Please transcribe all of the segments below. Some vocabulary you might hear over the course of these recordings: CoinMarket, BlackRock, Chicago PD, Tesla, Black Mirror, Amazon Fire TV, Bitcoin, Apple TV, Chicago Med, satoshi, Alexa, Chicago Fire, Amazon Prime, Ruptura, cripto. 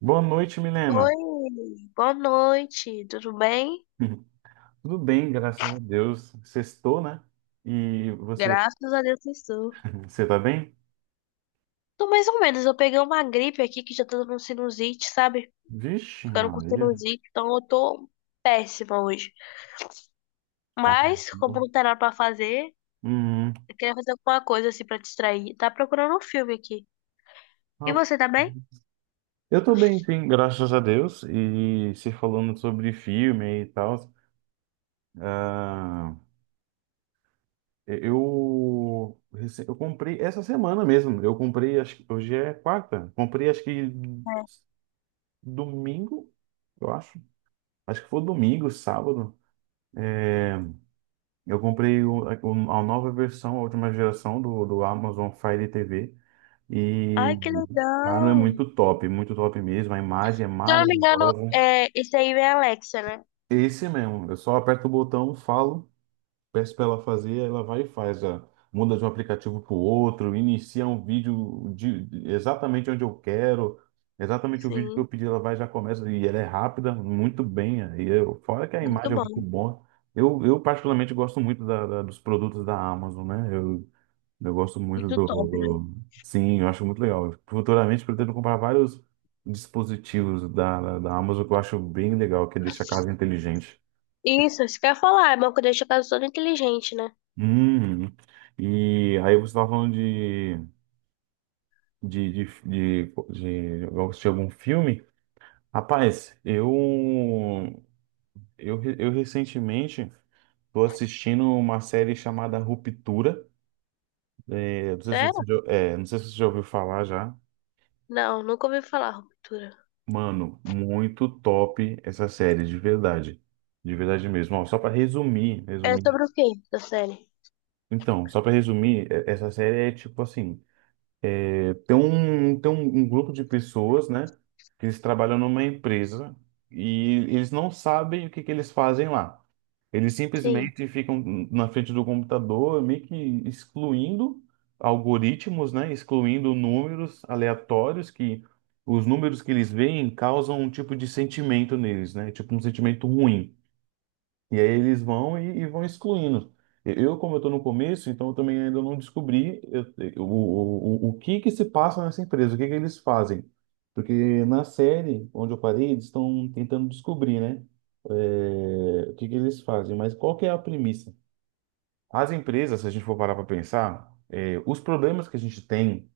Boa noite, Milena. Oi, boa noite, tudo bem? Tudo bem, graças a Deus. Sextou, né? E você, Graças a Deus estou. você tá bem? Tô mais ou menos, eu peguei uma gripe aqui que já tá dando sinusite, sabe? Vixe, Ficando com Maria. sinusite, então eu tô péssima hoje. Mas, Caramba. como não tem nada pra fazer, Hum, eu queria fazer alguma coisa assim pra distrair. Tá procurando um filme aqui. E ah, você tá bem? eu tô bem, sim, graças a Deus. E se falando sobre filme e tal, ah, eu comprei essa semana mesmo. Eu comprei, acho que hoje é quarta. Comprei, acho que domingo, eu acho. Acho que foi domingo, sábado. Eu comprei a nova versão, a última geração do Amazon Fire TV Ai, e, que cara, é legal! Muito top mesmo. A imagem é Se eu não me engano, maravilhosa. é, esse aí é Alexa, né? Esse mesmo, eu só aperto o botão, falo, peço para ela fazer, ela vai e faz, muda de um aplicativo para o outro, inicia um vídeo exatamente onde eu quero, exatamente o vídeo que Sim, eu pedi, ela vai e já começa, e ela é rápida, muito bem, e eu, fora que a muito imagem é bom, muito boa, eu particularmente gosto muito dos produtos da Amazon, né, eu gosto muito muito do, top, né? do- Sim, eu acho muito legal, futuramente pretendo comprar vários dispositivos da Amazon, que eu acho bem legal, que deixa a casa inteligente. Isso que eu ia falar, é bom que deixa a casa toda inteligente, né? Hum, e aí você estava falando de assistir algum filme? Rapaz, eu recentemente tô assistindo uma série chamada Ruptura. É, Certo? Não sei se você já ouviu falar já. Não, nunca ouvi falar, ruptura. Mano, muito top essa série, de verdade. De verdade mesmo. Ó, só para resumir, É resumir. sobre o quê da série? Então, só para resumir, essa série é tipo assim. Tem um grupo de pessoas, né, que eles trabalham numa empresa e eles não sabem o que que eles fazem lá. Eles Sim, simplesmente ficam na frente do computador, meio que excluindo algoritmos, né, excluindo números aleatórios, que os números que eles veem causam um tipo de sentimento neles, né, tipo um sentimento ruim. E aí eles vão e, vão excluindo. Eu, como eu estou no começo, então eu também ainda não descobri o que que se passa nessa empresa, o que que eles fazem. Porque na série onde eu parei, eles estão tentando descobrir, né? O que que eles fazem. Mas qual que é a premissa? As empresas, se a gente for parar para pensar, os problemas que a gente tem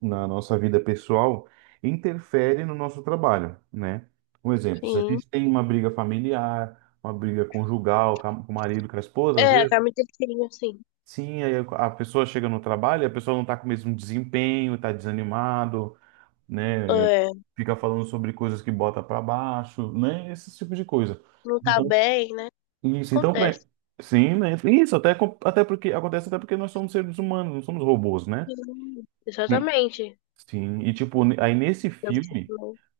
na nossa vida pessoal interfere no nosso trabalho, né? Um exemplo, se a sim. gente tem uma briga familiar, uma briga conjugal com com o marido, com a esposa, às É, a vezes, Carmen tem sim. sim, aí a pessoa chega no trabalho, e a pessoa não está com o mesmo desempenho, está desanimado, né? É, Fica falando sobre coisas que bota para baixo, né? Esse tipo de coisa. não tá Então, bem, né? isso, então, Acontece. sim, né? Isso, até, até porque acontece, até porque nós somos seres humanos, não somos robôs, né? Sim, Sim. exatamente. Sim, e tipo, aí nesse filme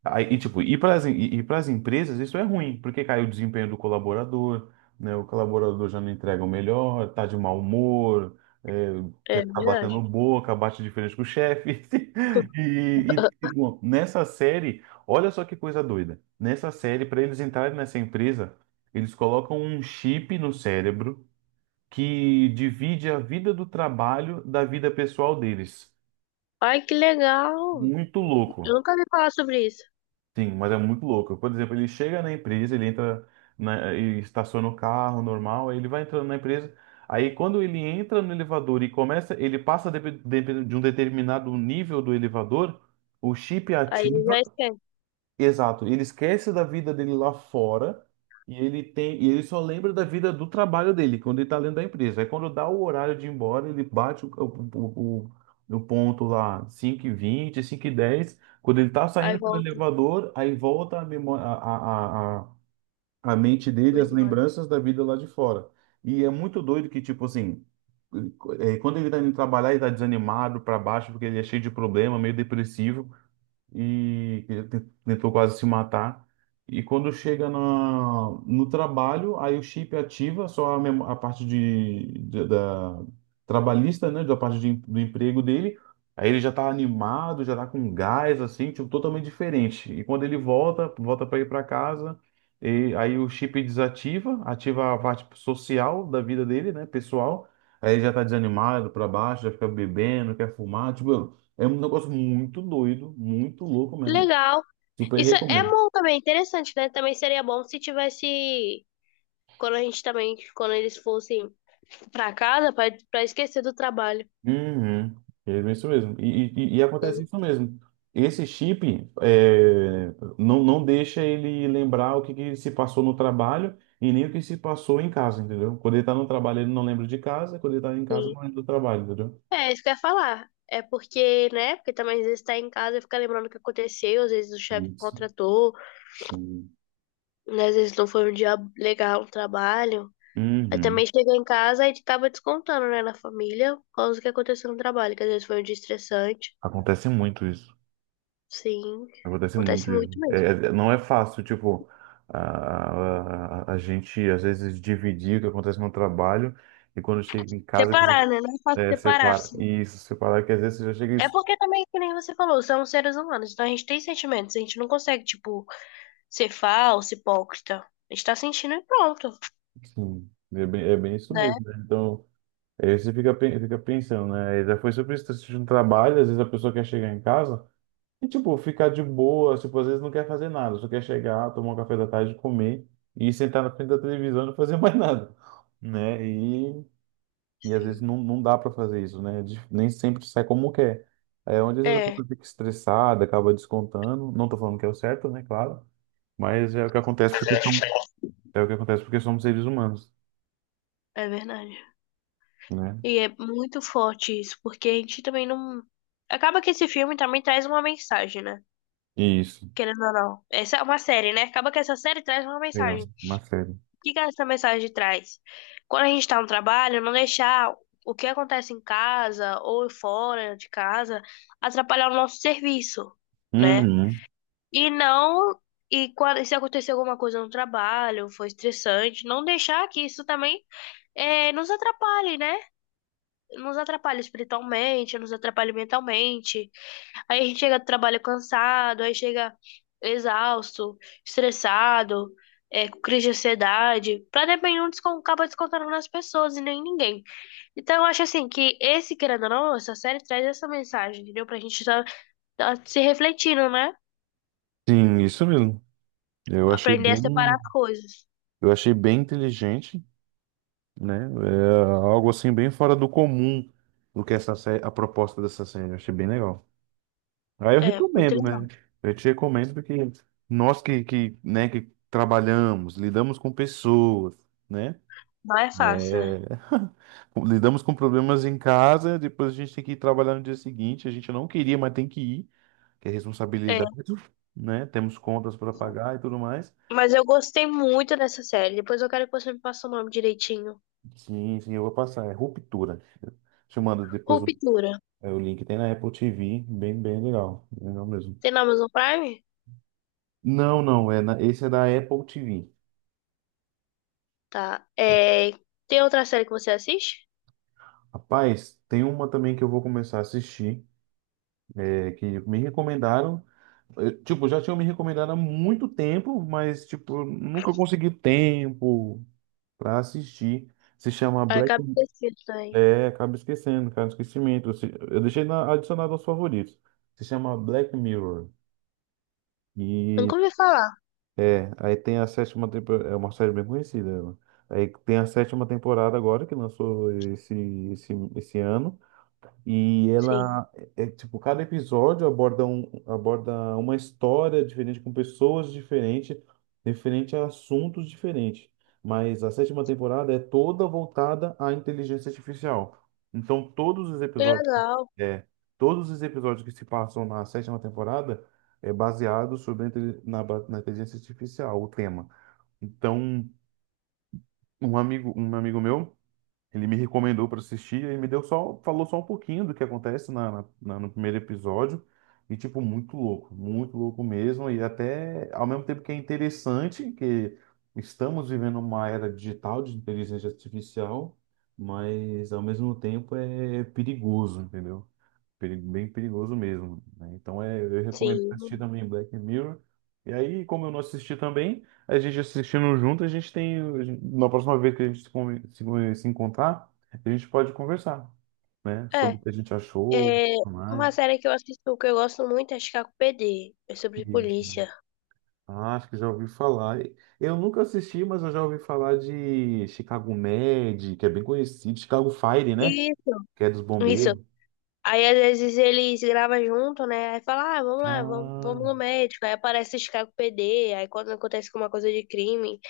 aí, e tipo, e pras empresas isso é ruim, porque cai o desempenho do colaborador, né? O colaborador já não entrega o melhor, tá de mau humor, é, É quer ficar verdade. batendo boca, bate de frente com o chefe. E, tipo, nessa série, olha só que coisa doida. Nessa série, para eles entrarem nessa empresa, eles colocam um chip no cérebro que divide a vida do trabalho da vida pessoal deles. Ai, que legal! Muito Eu louco. nunca ouvi falar sobre isso. Sim, mas é muito louco. Por exemplo, ele chega na empresa, ele entra e estaciona o carro normal, aí ele vai entrando na empresa. Aí quando ele entra no elevador e começa, ele passa de um determinado nível do elevador, o chip Aí ele ativa. já esquece. Exato, ele esquece da vida dele lá fora e ele só lembra da vida do trabalho dele, quando ele tá dentro da empresa. Aí quando dá o horário de ir embora, ele bate o ponto lá, cinco e vinte, cinco e dez. Quando ele tá Aí saindo pelo volta. elevador, aí volta a, memória, a mente dele, as Melhora. lembranças da vida lá de fora. E é muito doido que, tipo assim, quando ele tá indo trabalhar, ele tá desanimado, pra baixo, porque ele é cheio de problema, meio depressivo e que tentou quase se matar. E quando chega no trabalho, aí o chip ativa só a parte da trabalhista, né, da parte do emprego dele. Aí ele já tá animado, já tá com gás, assim, tipo, totalmente diferente. E quando ele volta, para ir para casa, e aí o chip desativa, ativa a parte social da vida dele, né, pessoal. Aí ele já tá desanimado, para baixo, já fica bebendo, quer fumar, tipo, é um negócio muito doido, muito louco Que mesmo. legal. Super Isso é recomendo. bom também, interessante, né? Também seria bom se tivesse. Quando a gente também. Quando eles fossem pra casa, pra, pra esquecer do trabalho. Uhum. É isso mesmo. E acontece isso mesmo. Esse chip não deixa ele lembrar o que, que se passou no trabalho e nem o que se passou em casa, entendeu? Quando ele tá no trabalho, ele não lembra de casa, quando ele tá em casa, Sim. não lembra do trabalho, entendeu? É, isso que eu ia falar. É porque, né? Porque também às vezes tá em casa e fica lembrando o que aconteceu, às vezes o chefe Isso, contratou, sim. né? Às vezes não foi um dia legal no trabalho. Aí também Uhum. chega em casa e acaba descontando, né, na família, por causa do que aconteceu no trabalho, que às vezes foi um dia estressante. Acontece muito isso. Sim, Acontece acontece muito muito isso. É, é- mesmo. é, não é fácil, tipo, a gente às vezes dividir o que acontece no trabalho e quando chega em casa que Separar, né? Não é fácil separar, separa. assim. E isso, separar que às vezes você já chega. É porque também, que nem você falou, somos seres humanos, então a gente tem sentimentos, a gente não consegue, tipo, ser falso, hipócrita. A gente tá sentindo e pronto, Sim, é bem isso né? mesmo, né? Então, aí você fica, fica pensando, né? Já foi sobre isso, tá assistindo um trabalho, às vezes a pessoa quer chegar em casa e, tipo, ficar de boa, tipo, às vezes não quer fazer nada, só quer chegar, tomar um café da tarde, comer e sentar na frente da televisão e não fazer mais nada, né? E às vezes Sim. não, não dá para fazer isso, né? Nem sempre sai como quer. É onde às vezes a É. pessoa fica estressada, acaba descontando. Não tô falando que é o certo, né? Claro. Mas é o que acontece porque somos seres humanos, É verdade. né? E é muito forte isso, porque a gente também não. Acaba que esse filme também traz uma mensagem, né? Isso. Querendo ou não. Essa é uma série, né? Acaba que essa série traz uma É mensagem. O uma série. que que essa mensagem traz? Quando a gente tá no trabalho, não deixar o que acontece em casa ou fora de casa atrapalhar o nosso serviço, né? Uhum. E não. E quando, se acontecer alguma coisa no trabalho, foi estressante, não deixar que isso também nos atrapalhe, né? Nos atrapalha espiritualmente, nos atrapalha mentalmente. Aí a gente chega do trabalho cansado, aí chega exausto, estressado, é, com crise de ansiedade. Pra depender, um descon- acaba descontando nas pessoas e nem ninguém. Então eu acho assim que esse, querendo ou não, essa série traz essa mensagem, entendeu? Pra gente tá, tá se refletindo, né? Sim, isso mesmo. Eu achei Aprender a separar bem, as coisas. eu achei bem inteligente, né? É algo assim bem fora do comum do que essa série, a proposta dessa série. Eu achei bem legal. Aí eu É, muito recomendo, legal. né? Eu te recomendo porque nós né, que trabalhamos, lidamos com pessoas, né? Não é fácil, né? É, lidamos com problemas em casa, depois a gente tem que ir trabalhar no dia seguinte. A gente não queria, mas tem que ir, que é É. responsabilidade, né? Temos contas para pagar e tudo mais. Mas eu gostei muito dessa série. Depois eu quero que você me passe o nome direitinho. Sim, sim, eu vou passar. É Ruptura. Te mando depois o, Ruptura. é, o link. Tem na Apple TV, bem, bem legal. Legal mesmo. Tem na Amazon Prime? Não, não, esse é da Apple TV. Tá. É, tem outra série que você assiste? Rapaz, tem uma também que eu vou começar a assistir, que me recomendaram. Tipo, já tinham me recomendado há muito tempo, mas, tipo, nunca consegui tempo pra assistir. Se chama Ah, Black. acabei de assistir também. É, acaba esquecendo, cara, esquecimento. Eu se- eu deixei adicionado aos favoritos. Se chama Black Mirror. Eu E nunca ouvi falar. Aí tem a sétima temporada. É uma série bem conhecida, ela. Aí tem a sétima temporada agora, que lançou esse ano. E Sim. ela é, tipo, cada episódio aborda, uma história diferente, com pessoas diferentes, referente a assuntos diferentes. Mas a sétima temporada é toda voltada à inteligência artificial. Então, Que legal. é, todos os episódios que se passam na sétima temporada é baseado sobre a inte- na, ba- na inteligência artificial, o tema. Então, um amigo meu, ele me recomendou para assistir e me deu só, falou só um pouquinho do que acontece no primeiro episódio. E, tipo, muito louco mesmo. E até, ao mesmo tempo que é interessante, que estamos vivendo uma era digital de inteligência artificial, mas, ao mesmo tempo, é perigoso, entendeu? Bem perigoso mesmo, né? Então eu recomendo assistir Sim. também Black Mirror. E aí, como eu não assisti também, a gente assistindo junto, a gente tem, na próxima vez que a gente se encontrar, a gente pode conversar, né? É, Sobre o que a gente achou, é tudo uma mais. série que eu assisto que eu gosto muito é Chicago PD. É sobre Sim, sim. polícia. Ah, acho que já ouvi falar. Eu nunca assisti, mas eu já ouvi falar de Chicago Med, que é bem conhecido, Chicago Fire, né? Isso. Que é dos Isso. bombeiros. Aí às vezes eles gravam junto, né? Aí fala, ah, vamos lá, vamos, vamos Ah, no médico. Aí aparece Chicago PD. Aí quando acontece alguma coisa de crime,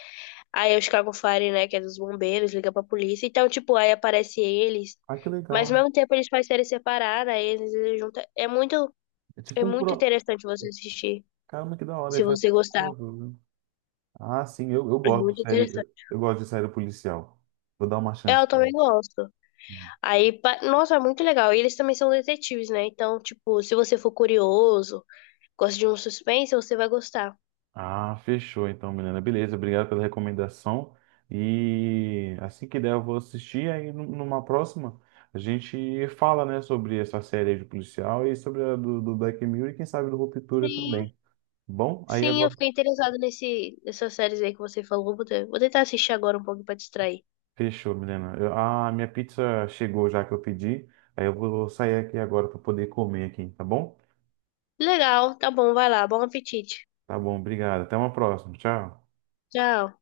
aí o Chicago Fire, né, que é dos bombeiros, liga pra polícia. Então, tipo, aí aparece eles. ah, que Mas ao legal. mesmo tempo eles fazem série separada, aí eles juntam. É tipo É um cura... muito interessante você assistir, Caramba, que da hora, se esse faz você tipo um gostar. crossover. Ah, sim, eu É gosto muito de série, interessante. eu gosto de série policial. Vou dar uma Eu chance. também gosto. Aí, pa- nossa, é muito legal. E eles também são detetives, né? Então, tipo, se você for curioso, gosta de um suspense, você vai gostar. Ah, fechou então, Milena. Beleza, obrigado pela recomendação. E assim que der, eu vou assistir. Aí numa próxima, a gente fala, né, sobre essa série aí de policial e sobre a do Black Mirror e quem sabe do Ruptura Sim, também. Bom, aí sim, eu agora fiquei interessada nesse, nessas séries aí que você falou. Vou te- vou tentar assistir agora um pouco pra distrair. fechou, Milena. A minha pizza chegou já que eu pedi. Aí eu vou sair aqui agora para poder comer aqui, tá bom? Legal, tá bom, vai lá, bom apetite. Tá bom, obrigado. Até uma próxima. Tchau. Tchau.